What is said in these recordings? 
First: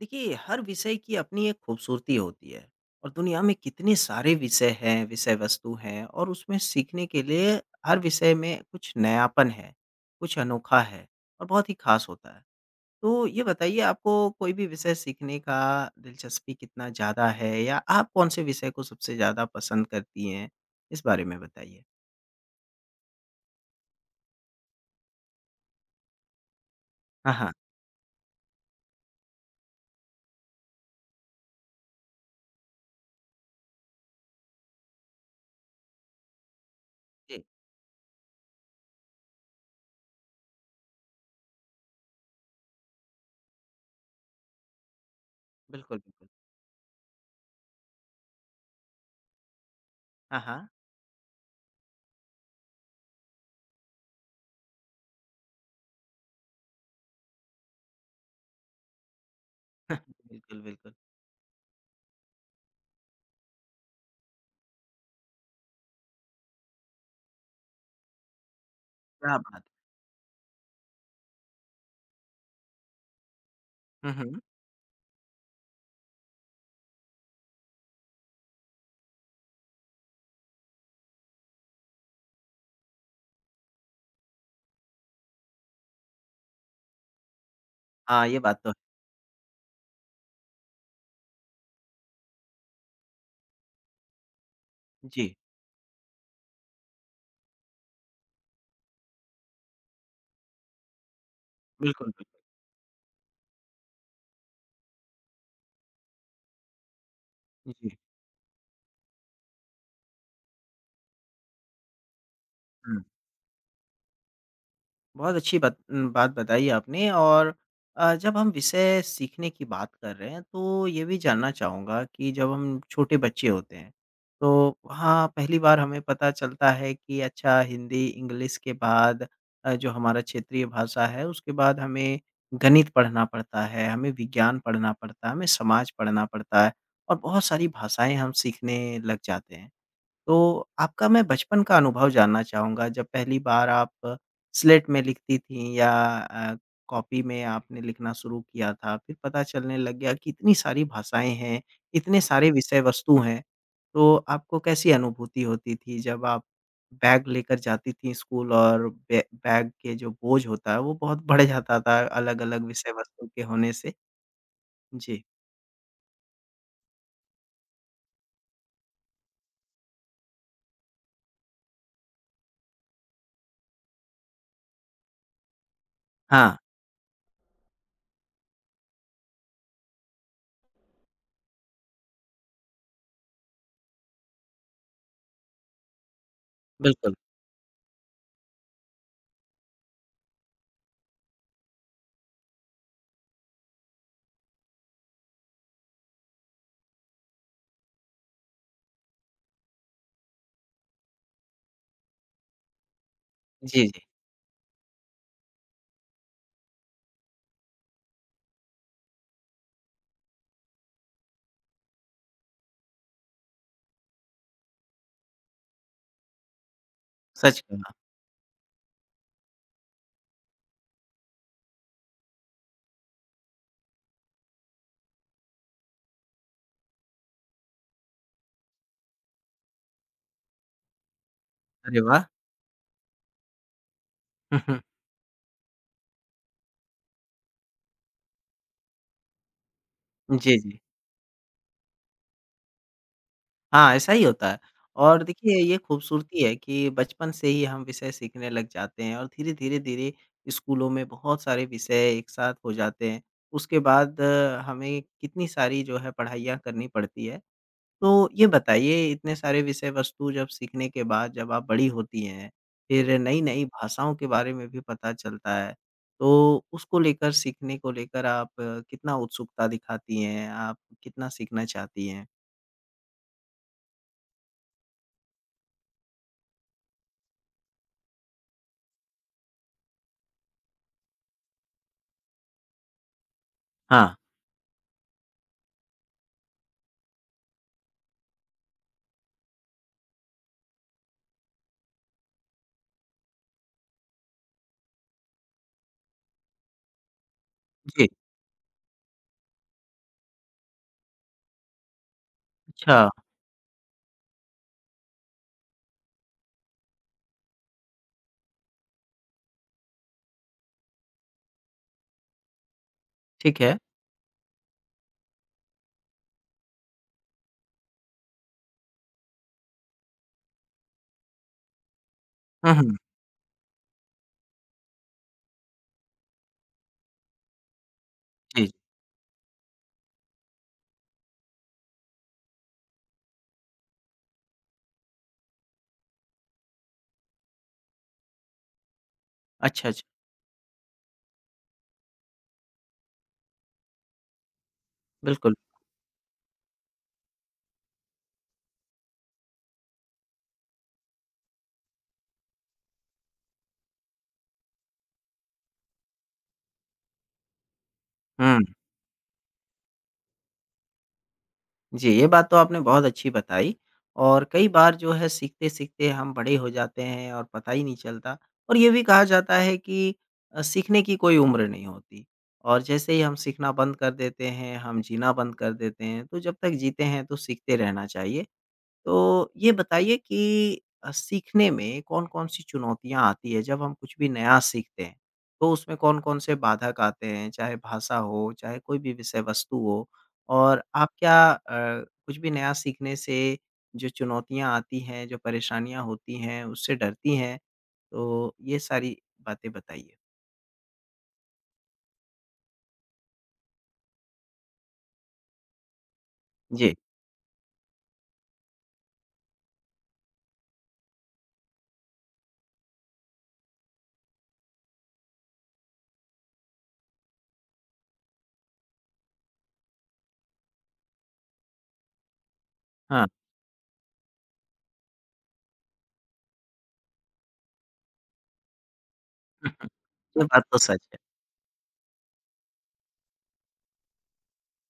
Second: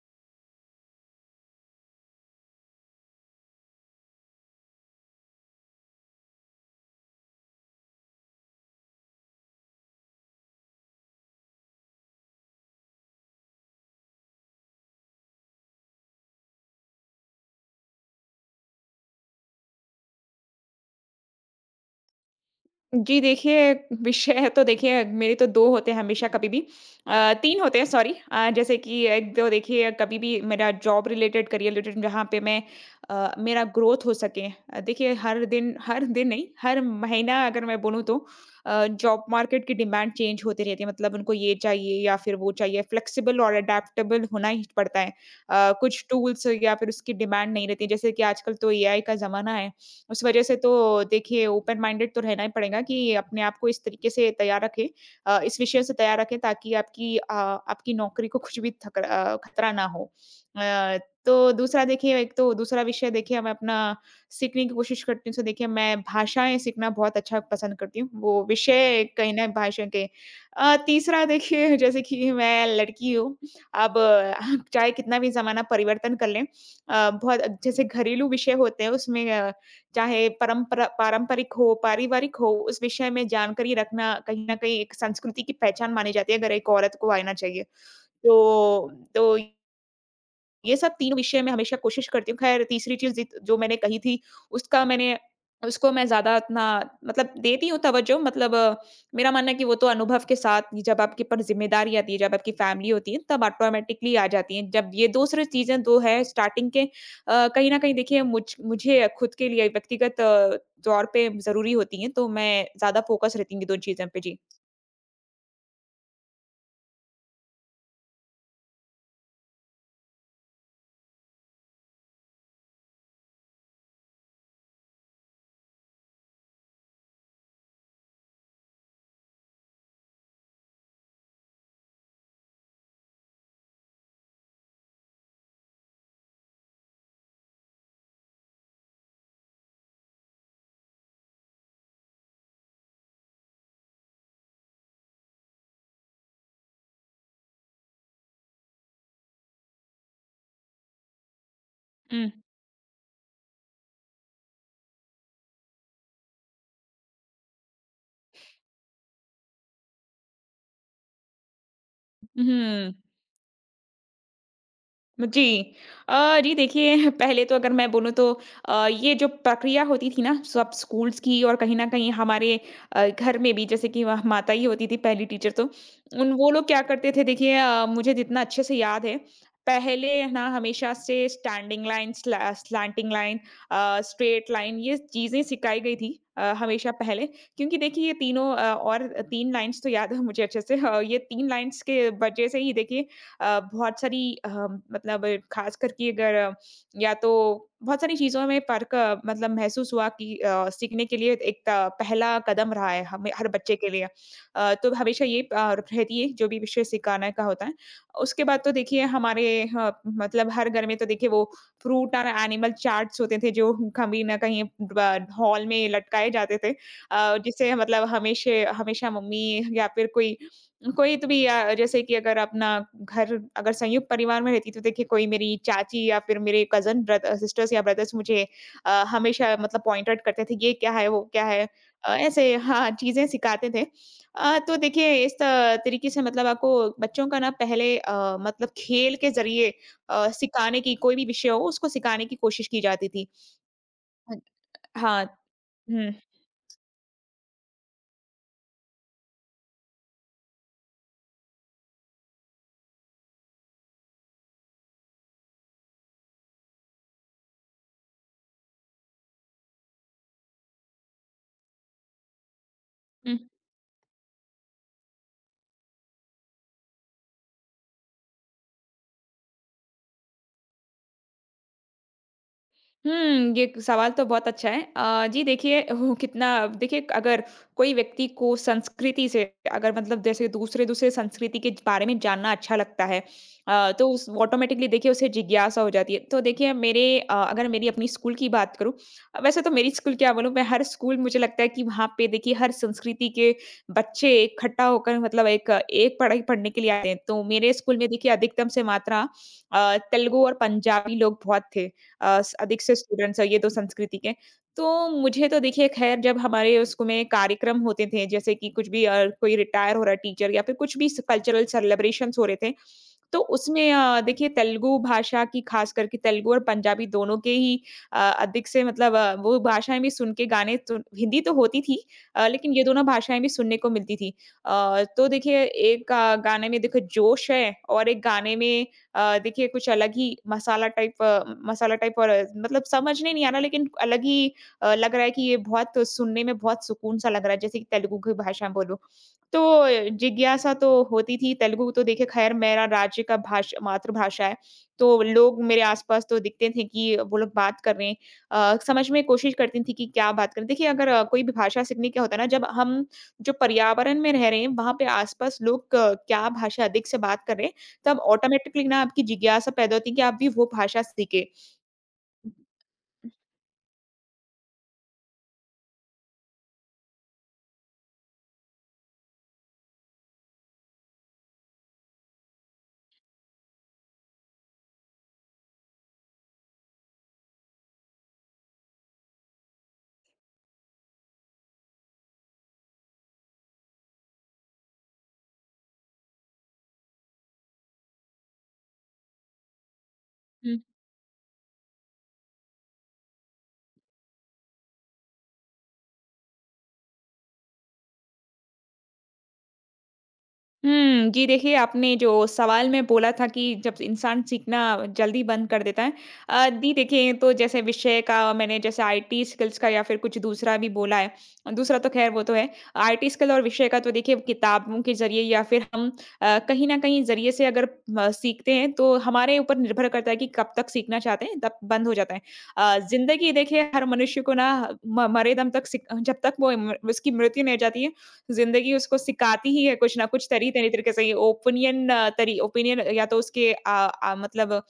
देखिए, हर विषय की अपनी एक खूबसूरती होती है और दुनिया में कितने सारे विषय हैं, विषय वस्तु हैं और उसमें सीखने के लिए हर विषय में कुछ नयापन है, कुछ अनोखा है और बहुत ही ख़ास होता है। तो ये बताइए आपको कोई भी विषय सीखने का दिलचस्पी कितना ज़्यादा है या आप कौन-से विषय को सबसे ज़्यादा पसंद करती हैं? इस बारे में बताइए? जी देखिए, विषय तो देखिए मेरे तो 2 होते हैं हमेशा कभी भी हाँ, हाँ। 3 होते हैं सॉरी जैसे कि एक तो देखिए कभी भी मेरा जॉब रिलेटेड, करियर रिलेटेड जहाँ पे मैं मेरा ग्रोथ हो सके। देखिए हर दिन नहीं, हर जी, महीना अगर मैं बोलूँ तो जॉब मार्केट की डिमांड चेंज होती रहती है। मतलब उनको ये चाहिए या फिर वो चाहिए, फ्लेक्सिबल और अडैप्टेबल होना ही पड़ता है। बिल्कुल, कुछ बिल्कुल। टूल्स या फिर उसकी डिमांड नहीं रहती है। जैसे कि आजकल तो एआई का ज़माना है। उस हाँ, वजह से हाँ। तो देखिए ओपन माइंडेड तो रहना ही पड़ेगा कि अपने आप को इस तरीके से तैयार रखें इस विषय से तैयार रखें ताकि आपकी आपकी नौकरी को कुछ भी खतरा ना हो बिल्कुल, बिल्कुल। अ, तो दूसरा देखिए एक तो दूसरा विषय देखिए मैं अपना सीखने की कोशिश करती हूँ तो देखिए मैं भाषाएं सीखना बहुत अच्छा पसंद करती हूँ वो विषय कहीं क्या ना बात है! भाषा के तीसरा देखिए जैसे कि मैं लड़की हूँ अब हुँ, हुँ। चाहे कितना भी जमाना परिवर्तन कर लें बहुत जैसे घरेलू विषय होते हैं उसमें चाहे परंपरा पारंपरिक हो, पारिवारिक हो, उस विषय में जानकारी रखना कहीं न कहीं एक संस्कृति की पहचान मानी जाती है, अगर एक औरत को आना चाहिए। हाँ, ये बात तो है। तो तो ये सब तीनों विषय मैं हमेशा कोशिश करती हूँ। ख़ैर तीसरी चीज़ जित जो मैंने कही थी उसका मैंने जी, उसको मैं ज़्यादा इतना मतलब देती हूँ तवज्जो मतलब मेरा मानना है कि वो तो अनुभव के साथ ही, जब आपके ऊपर ज़िम्मेदारी आती बिल्कुल, है, जब आपकी फ़ैमिली होती है तब ऑटोमेटिकली आ जाती है। जब ये दूसरी चीज़ें 2 है स्टार्टिंग के कहीं न बिल्कुल। कहीं जी। देखिए मुझे खुद के लिए व्यक्तिगत तौर पे ज़रूरी होती हैं, तो मैं ज़्यादा हुँ। फ़ोकस रहती हूँ ये 2 चीज़ों पे। जी। बहुत अच्छी बात बताई आपने और जब हम विषय सीखने की बात कर रहे हैं, तो ये भी जानना चाहूँगा कि जब हम छोटे बच्चे होते हैं, तो वहाँ पहली बार हमें पता चलता है कि अच्छा हिंदी, इंग्लिश के बाद जो हमारा क्षेत्रीय भाषा है, उसके बाद हमें गणित पढ़ना पड़ता है, हमें विज्ञान पढ़ना पड़ता है, हमें समाज पढ़ना पड़ता है और बहुत सारी भाषाएँ हम सीखने लग जाते हैं। तो आपका मैं बचपन का अनुभव जानना चाहूँगा जब पहली बार आप स्लेट में लिखती थीं या अ, कॉपी में आपने लिखना शुरू किया था। फिर पता चलने लग गया कि इतनी सारी भाषाएँ हैं, इतने हुँ। सारे विषय वस्तु हैं। तो आपको कैसी अनुभूति होती थी जब आप बैग लेकर जाती थीं स्कूल और बै बैग के जो बोझ होता है वो बहुत बढ़ जाता था अलग-अलग हुँ। विषय वस्तु के होने से? जी। जी। जी देखिए पहले तो अगर मैं बोलूँ तो ये जो प्रक्रिया होती थी ना सब स्कूल्स की और कहीं न कहीं हमारे घर में भी जैसे कि वह माता ही होती थी पहली टीचर तो, उन वो हाँ, लोग क्या करते थे देखिए मुझे जितना अच्छे से याद है, पहले है ना हमेशा से स्टैंडिंग लाइन, स्ला स्लैंटिंग लाइन स्ट्रेट लाइन ये चीज़ें सिखाई गई थी हमेशा बिल्कुल। पहले क्योंकि देखिए ये तीनों और 3 लाइन्स तो याद है मुझे अच्छे से ये 3 लाइन्स के वजह से ही देखिए बहुत सारी मतलब खास करके अगर या तो बहुत सारी चीज़ों में फ़र्क मतलब महसूस हुआ कि सीखने के लिए एक त पहला कदम रहा है हमें हर बच्चे जी, के लिए। जी। तो हमेशा ये रहती है जो भी विषय सिखाने का होता है। उसके बाद तो देखिए हमारे ह मतलब हर घर में तो देखिए वो फ्रूट और एनिमल चार्ट्स होते थे जो कभी ना कहीं ब हॉल में लटकाए जाते थे। सच जिससे कहा। मतलब हमेशा हमेशा मम्मी या फिर कोई कोई तो भी जैसे कि अगर अपना घर अगर संयुक्त परिवार में रहती तो देखिए कोई मेरी चाची या फिर मेरे कजन सिस्टर्स या ब्रदर्स मुझे हमेशा मतलब पॉइंट आउट करते थे ये क्या है वो क्या है अरे वाह! ऐसे हाँ चीजें सिखाते थे हुँ, तो हुँ। देखिए इस तरीके से मतलब आपको बच्चों का ना पहले मतलब खेल के जरिए जी, सिखाने जी। की कोई भी विषय हो उसको सिखाने की कोशिश की जाती थी। हाँ, ऐसा ही हाँ। होता है और हाँ। देखिए ये हम्म। खूबसूरती है कि बचपन से ही हम विषय सीखने लग जाते हैं और धीरे-धीरे, धीरे धीरे स्कूलों में बहुत सारे विषय एक साथ हो जाते हैं। उसके बाद हमें कितनी सारी जो है पढ़ाइयाँ करनी पड़ती है। तो ये बताइए इतने सारे विषय वस्तु जब सीखने के बाद जब आप बड़ी होती हैं, फिर हम्म। नई-नई भाषाओं के बारे में भी पता चलता है। तो उसको लेकर सीखने को लेकर आप कितना उत्सुकता दिखाती हैं? आप कितना सीखना चाहती हैं? हुँ, ये सवाल तो बहुत अच्छा है। जी देखिए वो कितना देखिए अगर कोई व्यक्ति को संस्कृति से अगर मतलब जैसे दूसरे-दूसरे संस्कृति के बारे में जानना अच्छा लगता है तो हाँ, उस ऑटोमैटिकली देखिए उसे जिज्ञासा हो जाती है। तो देखिए मेरे अगर मेरी अपनी स्कूल की बात करूँ, वैसे तो मेरी स्कूल क्या बोलूँ मैं हर स्कूल मुझे लगता है कि वहाँ पे देखिए हर संस्कृति के बच्चे इकट्ठा होकर मतलब एक एक पढ़ाई पढ़ने के लिए आते हैं। तो मेरे स्कूल में जी, देखिए अधिकतम से मात्रा तेलुगु और पंजाबी लोग बहुत थे। अ, स अधिक से अच्छा। स्टूडेंट्स है ये तो संस्कृति के। तो मुझे तो देखिए ख़ैर जब हमारे उसमें कार्यक्रम होते थे जैसे कि कुछ भी कोई रिटायर हो रहा है टीचर या फिर कुछ भी स कल्चरल सेलिब्रेशंस हो रहे थे, तो ठीक है। उसमें देखिए तेलुगु भाषा की खास करके तेलुगु और पंजाबी दोनों के ही अधिक से मतलब वो भाषाएँ भी सुन के गाने तो हिंदी तो होती थी लेकिन हुँ, ये हुँ। दोनों भाषाएँ भी सुनने को मिलती थी। तो देखिए एक गाने में देखो जोश है और एक गाने जी, जी। में देखिए कुछ अलग ही मसाला टाइप मसाला टाइप और मतलब समझ में नहीं आ रहा लेकिन अलग ही लग रहा है कि ये बहुत सुनने में बहुत सुकून सा लग रहा है जैसे कि तेलुगु की भाषा बोलूँ। तो अच्छा, अच्छा। जिज्ञासा तो होती थी, तेलुगु तो देखिए ख़ैर मेरा राज्य का भाष मातृभाषा है, तो बिल्कुल। लोग मेरे आस-पास तो दिखते थे कि वो लोग बात कर रहे हैं। समझ में कोशिश करती थी कि क्या बात करें। देखिए अगर कोई भी भाषा सीखने क्या होता है ना, जब हम जो पर्यावरण में रह रहे हैं, वहाँ पे आस-पास लोग क क्या भाषा अधिक से बात कर रहे हैं, तब हुँ। ऑटोमेटिकली ना आपकी जिज्ञासा पैदा होती है कि आप भी वो भाषा सीखें। जी, ये बात तो आपने बहुत अच्छी बताई और कई बार जो है सीखते-सीखते हम बड़े हो जाते हैं और पता ही नहीं चलता और ये भी कहा जाता है कि सीखने की कोई उम्र नहीं होती और जैसे ही हम सीखना बंद कर देते हैं, हम जीना बंद कर देते हैं, तो जब तक जीते हैं तो सीखते रहना चाहिए। तो ये बताइए कि सीखने में कौन-कौन सी चुनौतियाँ आती है? जब हम कुछ भी नया सीखते हैं, तो उसमें कौन-कौन से बाधक आते हैं? चाहे भाषा हो, चाहे कोई भी विषय वस्तु हो हुँ। और आप क्या कुछ भी नया सीखने से जो चुनौतियाँ आती हैं, जो परेशानियाँ होती हैं, उससे डरती हैं? तो ये सारी बातें बताइए। हुँ, जी देखिए, आपने जो सवाल में बोला था कि जब इंसान सीखना जल्दी बंद कर देता है। जी जी, देखिए, तो जैसे विषय का मैंने जैसे आईटी स्किल्स का या फिर कुछ दूसरा भी बोला है। दूसरा तो ख़ैर वो तो है। आईटी स्किल और विषय का तो देखिए किताबों के ज़रिए या फिर हम कहीं न कहीं ज़रिए से अगर म सीखते हैं तो हमारे ऊपर निर्भर करता है कि कब तक सीखना चाहते हैं, तब बंद हो जाता है। हाँ, ज़िंदगी देखिए हर मनुष्य को ना म मरे दम तक सीख जब तक वो म उसकी मृत्यु नहीं हो जाती है ज़िंदगी उसको सिखाती ही है कुछ ना ये कुछ बात तरी तो तरी सच तरीके है। से ये ओपिनियन तरी ओपिनियन या तो उसके मतलब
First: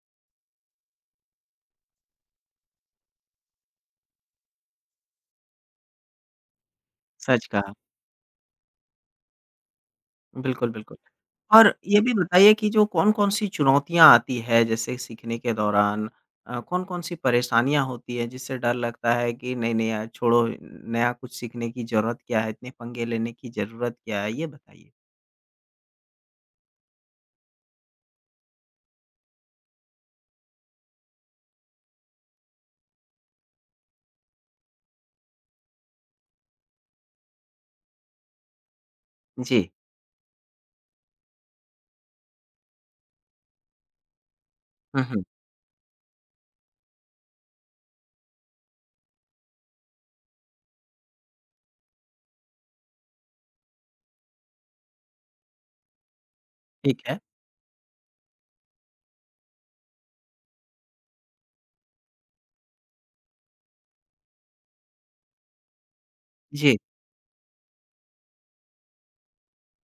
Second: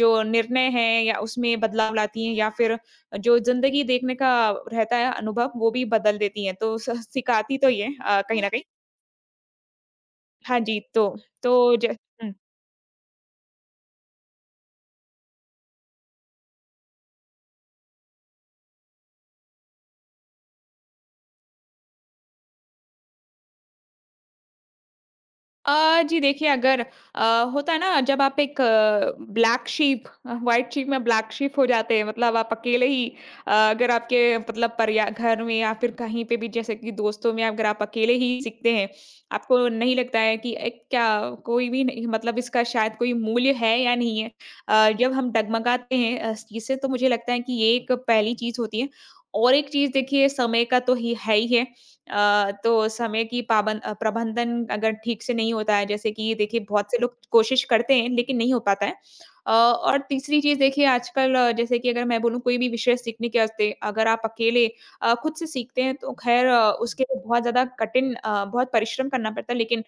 जो निर्णय है या उसमें बदलाव लाती हैं या फिर जो ज़िंदगी देखने का रहता है अनुभव वो भी बदल देती हैं। तो स सच सिखाती तो कहा। ये कहीं न कहीं। हाँ बिल्कुल, जी, बिल्कुल। तो तो और ज ये भी हुँ। बताइए कि जो कौन-कौन सी चुनौतियाँ आती है जैसे सीखने के दौरान? कौन-कौन सी परेशानियाँ होती है जिससे डर लगता है कि नहीं-नहीं यार छोड़ो नया कुछ सीखने की ज़रूरत क्या है? इतने पंगे लेने की ज़रूरत क्या है? ये बताइए? जी देखिए अगर होता है ना जब आप एक ब्लैक शीप व्हाइट शीप में ब्लैक शीप हो जाते हैं मतलब आप अकेले ही अगर आपके मतलब परिवार घर में या फिर कहीं पे भी जैसे कि दोस्तों में अगर आप अकेले ही सीखते हैं आपको जी। नहीं लगता है कि एक क्या कोई भी नहीं मतलब इसका शायद कोई मूल्य है या नहीं है हुँ, जब हुँ। हम डगमगाते हैं चीज से तो मुझे लगता है कि ये एक पहली चीज होती है और एक चीज देखिए समय का तो ही है तो समय की प्रबंधन अगर ठीक से नहीं होता है, जैसे कि देखिए बहुत से ठीक लोग है। कोशिश करते हैं लेकिन नहीं हो पाता है। और तीसरी चीज़ देखिए आजकल जैसे कि अगर मैं बोलूँ कोई भी विषय सीखने के वास्ते अगर आप अकेले खुद से सीखते हैं तो ख़ैर जी। उसके लिए बहुत ज़्यादा कठिन बहुत परिश्रम करना पड़ता है लेकिन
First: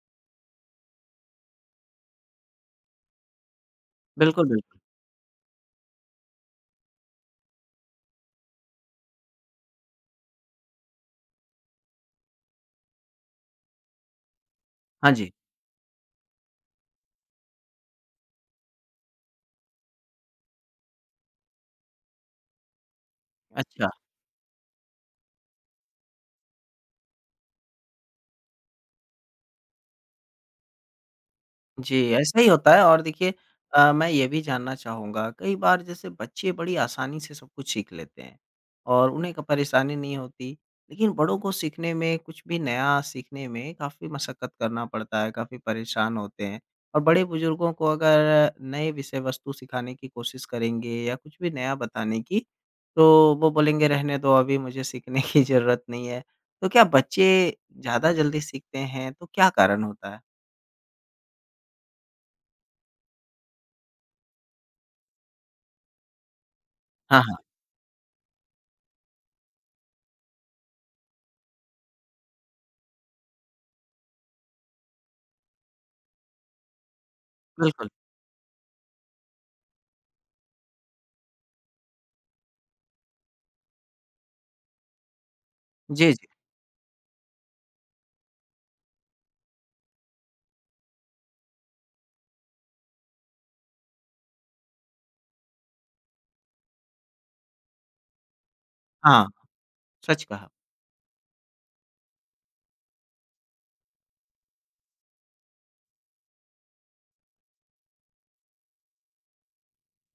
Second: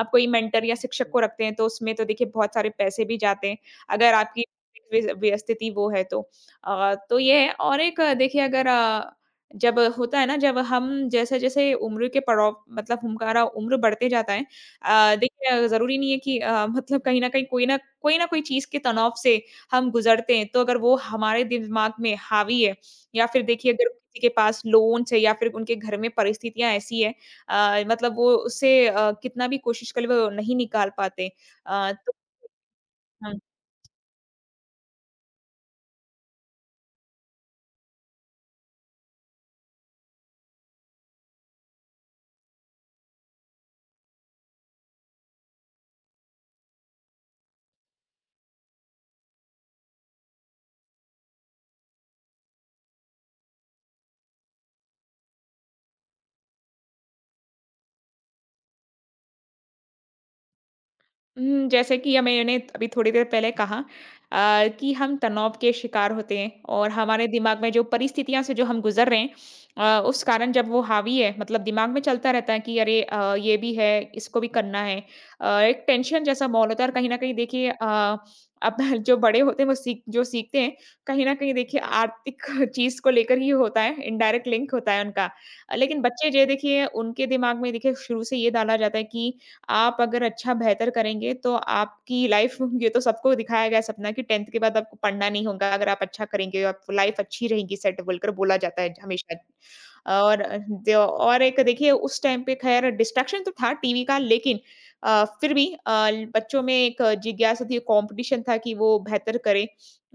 आप कोई मेंटर या शिक्षक को रखते हैं तो उसमें तो देखिए बहुत सारे पैसे भी जाते हैं, अगर आपकी बिल्कुल, बिल्कुल। वि वि स्थिति वो है तो। तो ये है और एक देखिए अगर जब होता है ना जब हम जैसे-जैसे उम्र के पड़ाव मतलब हमारा उम्र बढ़ते जाता है हाँ जी। देखिए ज़रूरी नहीं है कि मतलब कहीं न कहीं कोई ना कोई चीज़ के तनाव से हम गुज़रते हैं, तो अगर वो हमारे दिमाग में हावी है या फिर देखिए अगर अच्छा। किसी के पास लोन्स है या फिर उनके घर में परिस्थितियाँ ऐसी है मतलब वो उससे कितना भी कोशिश कर ले वो नहीं निकाल पाते। जी, तो ऐसा ही होता है और देखिए हम मैं ये भी जानना चाहूँगा, कई बार जैसे बच्चे बड़ी आसानी से सब कुछ सीख लेते हैं और उन्हें क परेशानी नहीं होती, लेकिन बड़ों को सीखने में, कुछ भी नया सीखने में काफ़ी मशक्कत करना पड़ता है, काफ़ी परेशान होते हैं और बड़े-बुजुर्गों को अगर नए विषय वस्तु सिखाने की कोशिश करेंगे या कुछ भी नया बताने की, तो वो बोलेंगे, "रहने दो, अभी मुझे सीखने की ज़रूरत नहीं है।" तो क्या बच्चे ज़्यादा जल्दी सीखते हैं, तो क्या कारण होता है? हुँ, जैसे कि मैंने अभी थोड़ी देर पहले कहा कि हम तनाव के शिकार होते हैं और हाँ, हमारे हाँ, दिमाग में जो परिस्थितियाँ से जो हम गुज़र रहे हैं उस कारण जब वो हावी है मतलब दिमाग में चलता रहता है कि अरे ये भी है, इसको भी करना है। एक टेंशन जैसा माहौल होता है और कहीं न कहीं देखिए बिल्कुल। अब जो बड़े होते हैं वो सीख जो सीखते हैं, कहीं न कहीं देखिए आर्थिक चीज़ को लेकर ही होता है, इनडायरेक्ट लिंक होता है उनका। लेकिन जी, जी। बच्चे जो है देखिए उनके दिमाग में देखिए शुरू से ये डाला जाता है कि आप अगर अच्छा बेहतर करेंगे तो आपकी लाइफ ये तो सबको दिखाया गया सपना कि 10th के बाद आपको पढ़ना नहीं होगा अगर आप अच्छा करेंगे, आप लाइफ अच्छी रहेगी सेट बोलकर बोला जाता है हाँ, हमेशा। सच और कहा, जो और एक देखिए उस टाइम पे ख़ैर डिस्ट्रैक्शन तो था टीवी का लेकिन फिर भी बच्चों में एक जिज्ञासा थी, कॉम्पिटिशन था कि वो बेहतर करें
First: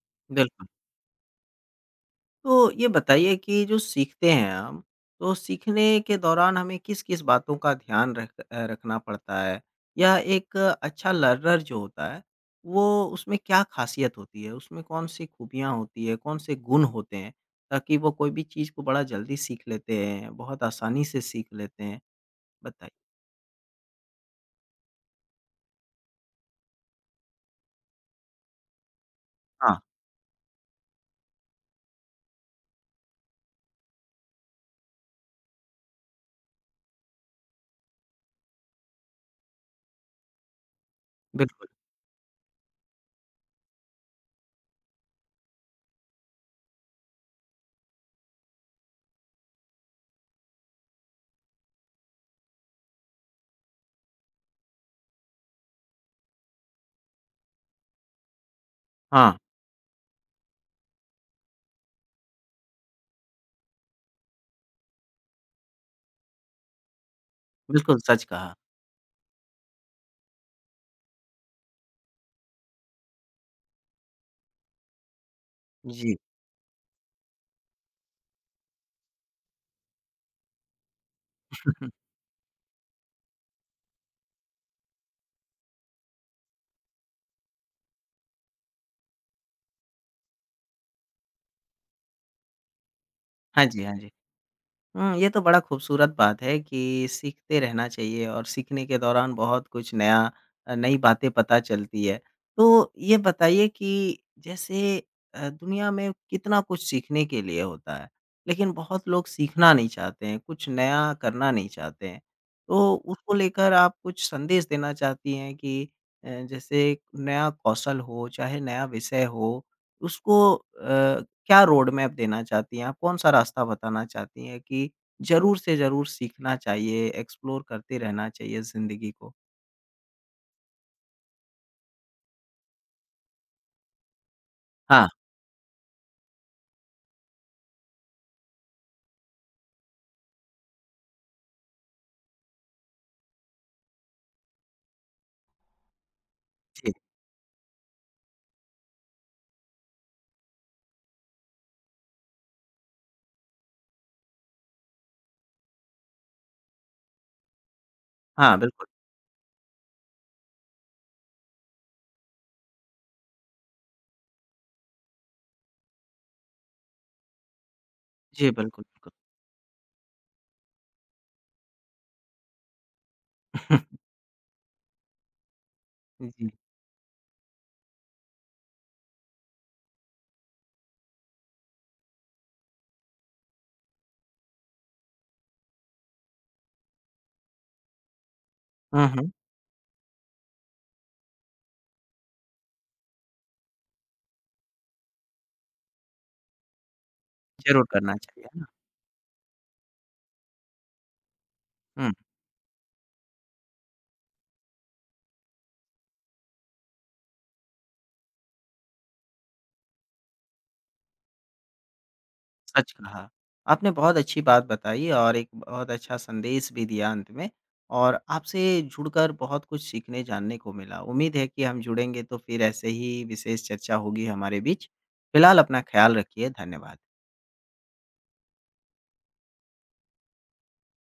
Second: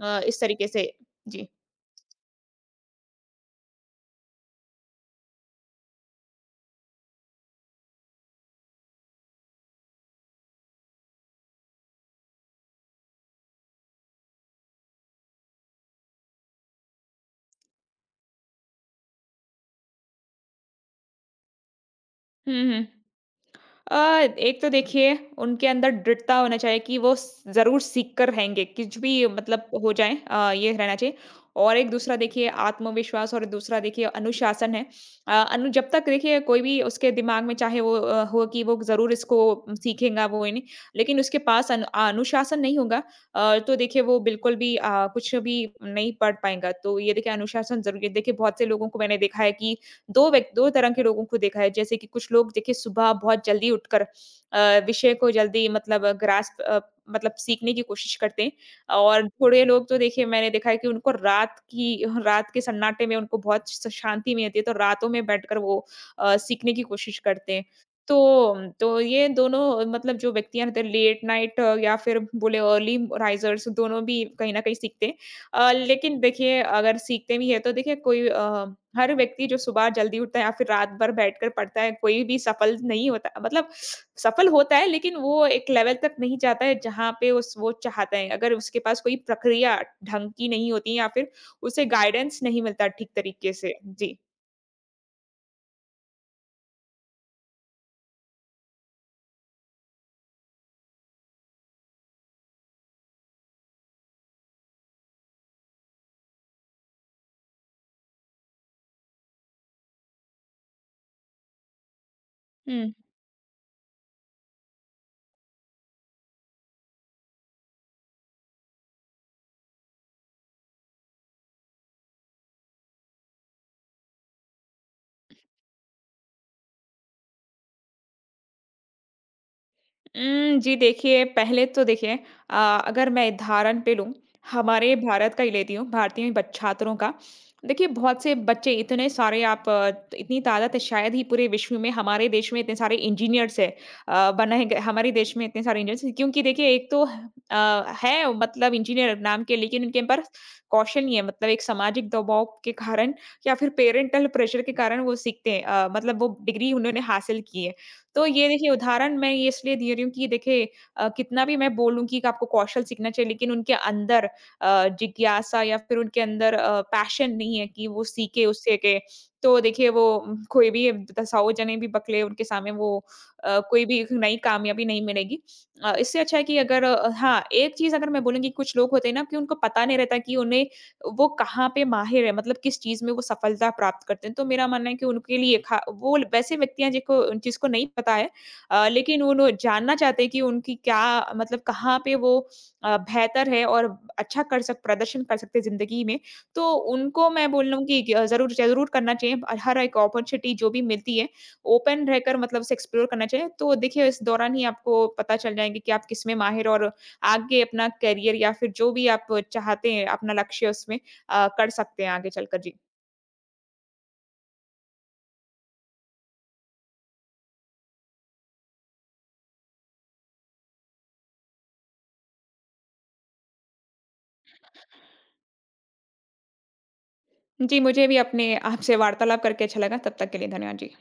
इस तरीके बिल्कुल। से। जी। तो ये बताइए कि जो सीखते हैं हम, तो सीखने के दौरान हमें किस-किस बातों का ध्यान रखना पड़ता है? या एक अच्छा लर्नर जो होता है, वो उसमें क्या ख़ासियत होती है? उसमें कौन-सी खूबियाँ होती है, कौन-से गुण होते हैं, ताकि वो कोई भी चीज़ को बड़ा जल्दी सीख लेते हैं, बहुत आसानी से सीख लेते हैं? हुँ, हुँ। बताइए। अ, एक तो देखिए उनके अंदर दृढ़ता होना चाहिए कि वो स ज़रूर सीख कर रहेंगे, कुछ भी मतलब हाँ, हो जाए, ये रहना चाहिए। और एक दूसरा देखिए आत्मविश्वास और दूसरा देखिए अनुशासन है। अ, अनु जब तक देखिए कोई भी उसके दिमाग में चाहे वो हो कि वो ज़रूर इसको सीखेगा वो ही नहीं, लेकिन उसके बिल्कुल। पास अनुशासन नहीं होगा तो देखिए वो बिल्कुल भी कुछ भी नहीं पढ़ पाएगा। तो ये देखिए अनुशासन ज़रूरी है। देखिए बहुत से लोगों को मैंने देखा है कि 2 व्यक् 2 तरह के लोगों को देखा है, जैसे कि कुछ लोग देखिए सुबह बहुत जल्दी उठकर विषय को जल्दी मतलब मतलब सीखने की कोशिश करते हैं। और हाँ, थोड़े लोग तो देखिए मैंने देखा है कि उनको रात के सन्नाटे में उनको बहुत श शांति मिलती है, तो रातों में बैठकर वो सीखने की कोशिश करते हैं। बिल्कुल तो सच कहा। तो ये दोनों मतलब जो व्यक्तियाँ रहते हैं लेट नाइट या फिर बोले अर्ली राइज़र्स दोनों भी कहीं न कहीं सीखते हैं। जी। लेकिन देखिए अगर सीखते भी हैं तो देखिए हर व्यक्ति जो सुबह जल्दी उठता है या फिर रात भर बैठकर पढ़ता है, कोई भी सफल नहीं होता। मतलब सफल होता है लेकिन वो एक लेवल तक नहीं जाता है जहाँ पे उस वो चाहता है। अगर उसके पास कोई प्रक्रिया ढंग की नहीं होती या फिर उसे गाइडेंस नहीं मिलता ठीक तरीके हाँ से। जी, हाँ जी। जी। हुँ, ये तो बड़ा खूबसूरत बात है कि सीखते रहना चाहिए और सीखने के दौरान बहुत कुछ नया नई बातें पता चलती है। तो ये बताइए कि जैसे दुनिया में कितना कुछ सीखने के लिए होता है, लेकिन बहुत लोग सीखना नहीं चाहते हैं, कुछ नया करना नहीं चाहते हैं। तो उसको लेकर आप कुछ संदेश देना चाहती हैं कि जैसे नया कौशल हो, चाहे नया विषय हो, उसको क्या रोड मैप देना चाहती हैं आप? कौन-सा रास्ता बताना चाहती हैं कि ज़रूर से ज़रूर सीखना चाहिए, एक्सप्लोर करते रहना चाहिए ज़िंदगी को? जी देखिए, पहले तो देखिए अ, अगर मैं उदाहरण पे लूँ, हमारे हाँ, भारत का ही लेती हूँ, भारतीय बच छात्रों का। देखिए, बहुत से बच्चे इतने सारे इतनी तादाद है, शायद ही पूरे विश्व में हमारे देश में इतने सारे इंजीनियर्स हैं, बनाए गए हमारे देश में इतने सारे इंजीनियर्स हैं, क्योंकि देखिए एक जी। तो है मतलब इंजीनियर नाम के, लेकिन उनके पर कौशल नहीं है। मतलब एक सामाजिक दबाव के कारण या फिर पेरेंटल प्रेशर के कारण वो सीखते हैं, मतलब वो डिग्री उन्होंने हासिल की है। तो ये हाँ, देखिए बिल्कुल। उदाहरण मैं ये इसलिए दे रही हूँ कि देखिए कितना भी मैं बोलूँ कि आपको कौशल सीखना चाहिए, लेकिन उनके अंदर जिज्ञासा या फिर उनके अंदर पैशन नहीं है कि वो सीखे जी, उससे बिल्कुल, के, बिल्कुल। तो देखिए वो कोई भी दसाओ जने भी बकले उनके सामने वो कोई भी नई कामयाबी नहीं मिलेगी। इससे अच्छा है जी। कि अगर अ, हाँ, एक चीज़ अगर मैं बोलूँगी, कुछ लोग होते हैं ना कि उनको पता नहीं रहता कि उन्हें वो कहाँ पे माहिर है, मतलब किस चीज़ में वो सफलता प्राप्त करते हैं। तो मेरा मानना है कि उनके लिए खा वो वैसे व्यक्ति हैं जिनको उन चीज़ को नहीं पता है, हुँ, लेकिन हुँ। वो लोग जानना चाहते हैं कि उनकी क्या मतलब कहाँ पे वो बेहतर है और अच्छा कर सक प्रदर्शन कर सकते हैं ज़िंदगी में। तो उनको मैं बोल रहा हूँ ज़रूर कि करना चाहिए, है ज़रूर ना? ज़रूर करना चाहिए। और हर एक अपॉर्च्युनिटी जो भी मिलती है, ओपन हुँ, रहकर मतलब उसे एक्सप्लोर करना चाहिए। तो देखिए इस दौरान ही आपको पता चल जाएँगे कि आप किसमें माहिर, और आगे अपना करियर या फिर जो भी आप चाहते हैं अपना लक्ष्य उसमें कर सकते हैं आगे चलकर। जी। सच कहा। आपने बहुत अच्छी बात बताई और एक बहुत अच्छा संदेश भी दिया अंत में और आपसे जुड़कर बहुत कुछ सीखने, जानने को मिला। उम्मीद है कि हम जुड़ेंगे तो फिर ऐसे ही विशेष चर्चा होगी हमारे बीच। फिलहाल अपना ख़्याल रखिए। धन्यवाद। जी, मुझे भी अपने आपसे वार्तालाप करके अच्छा लगा। तब तक के लिए धन्यवाद जी।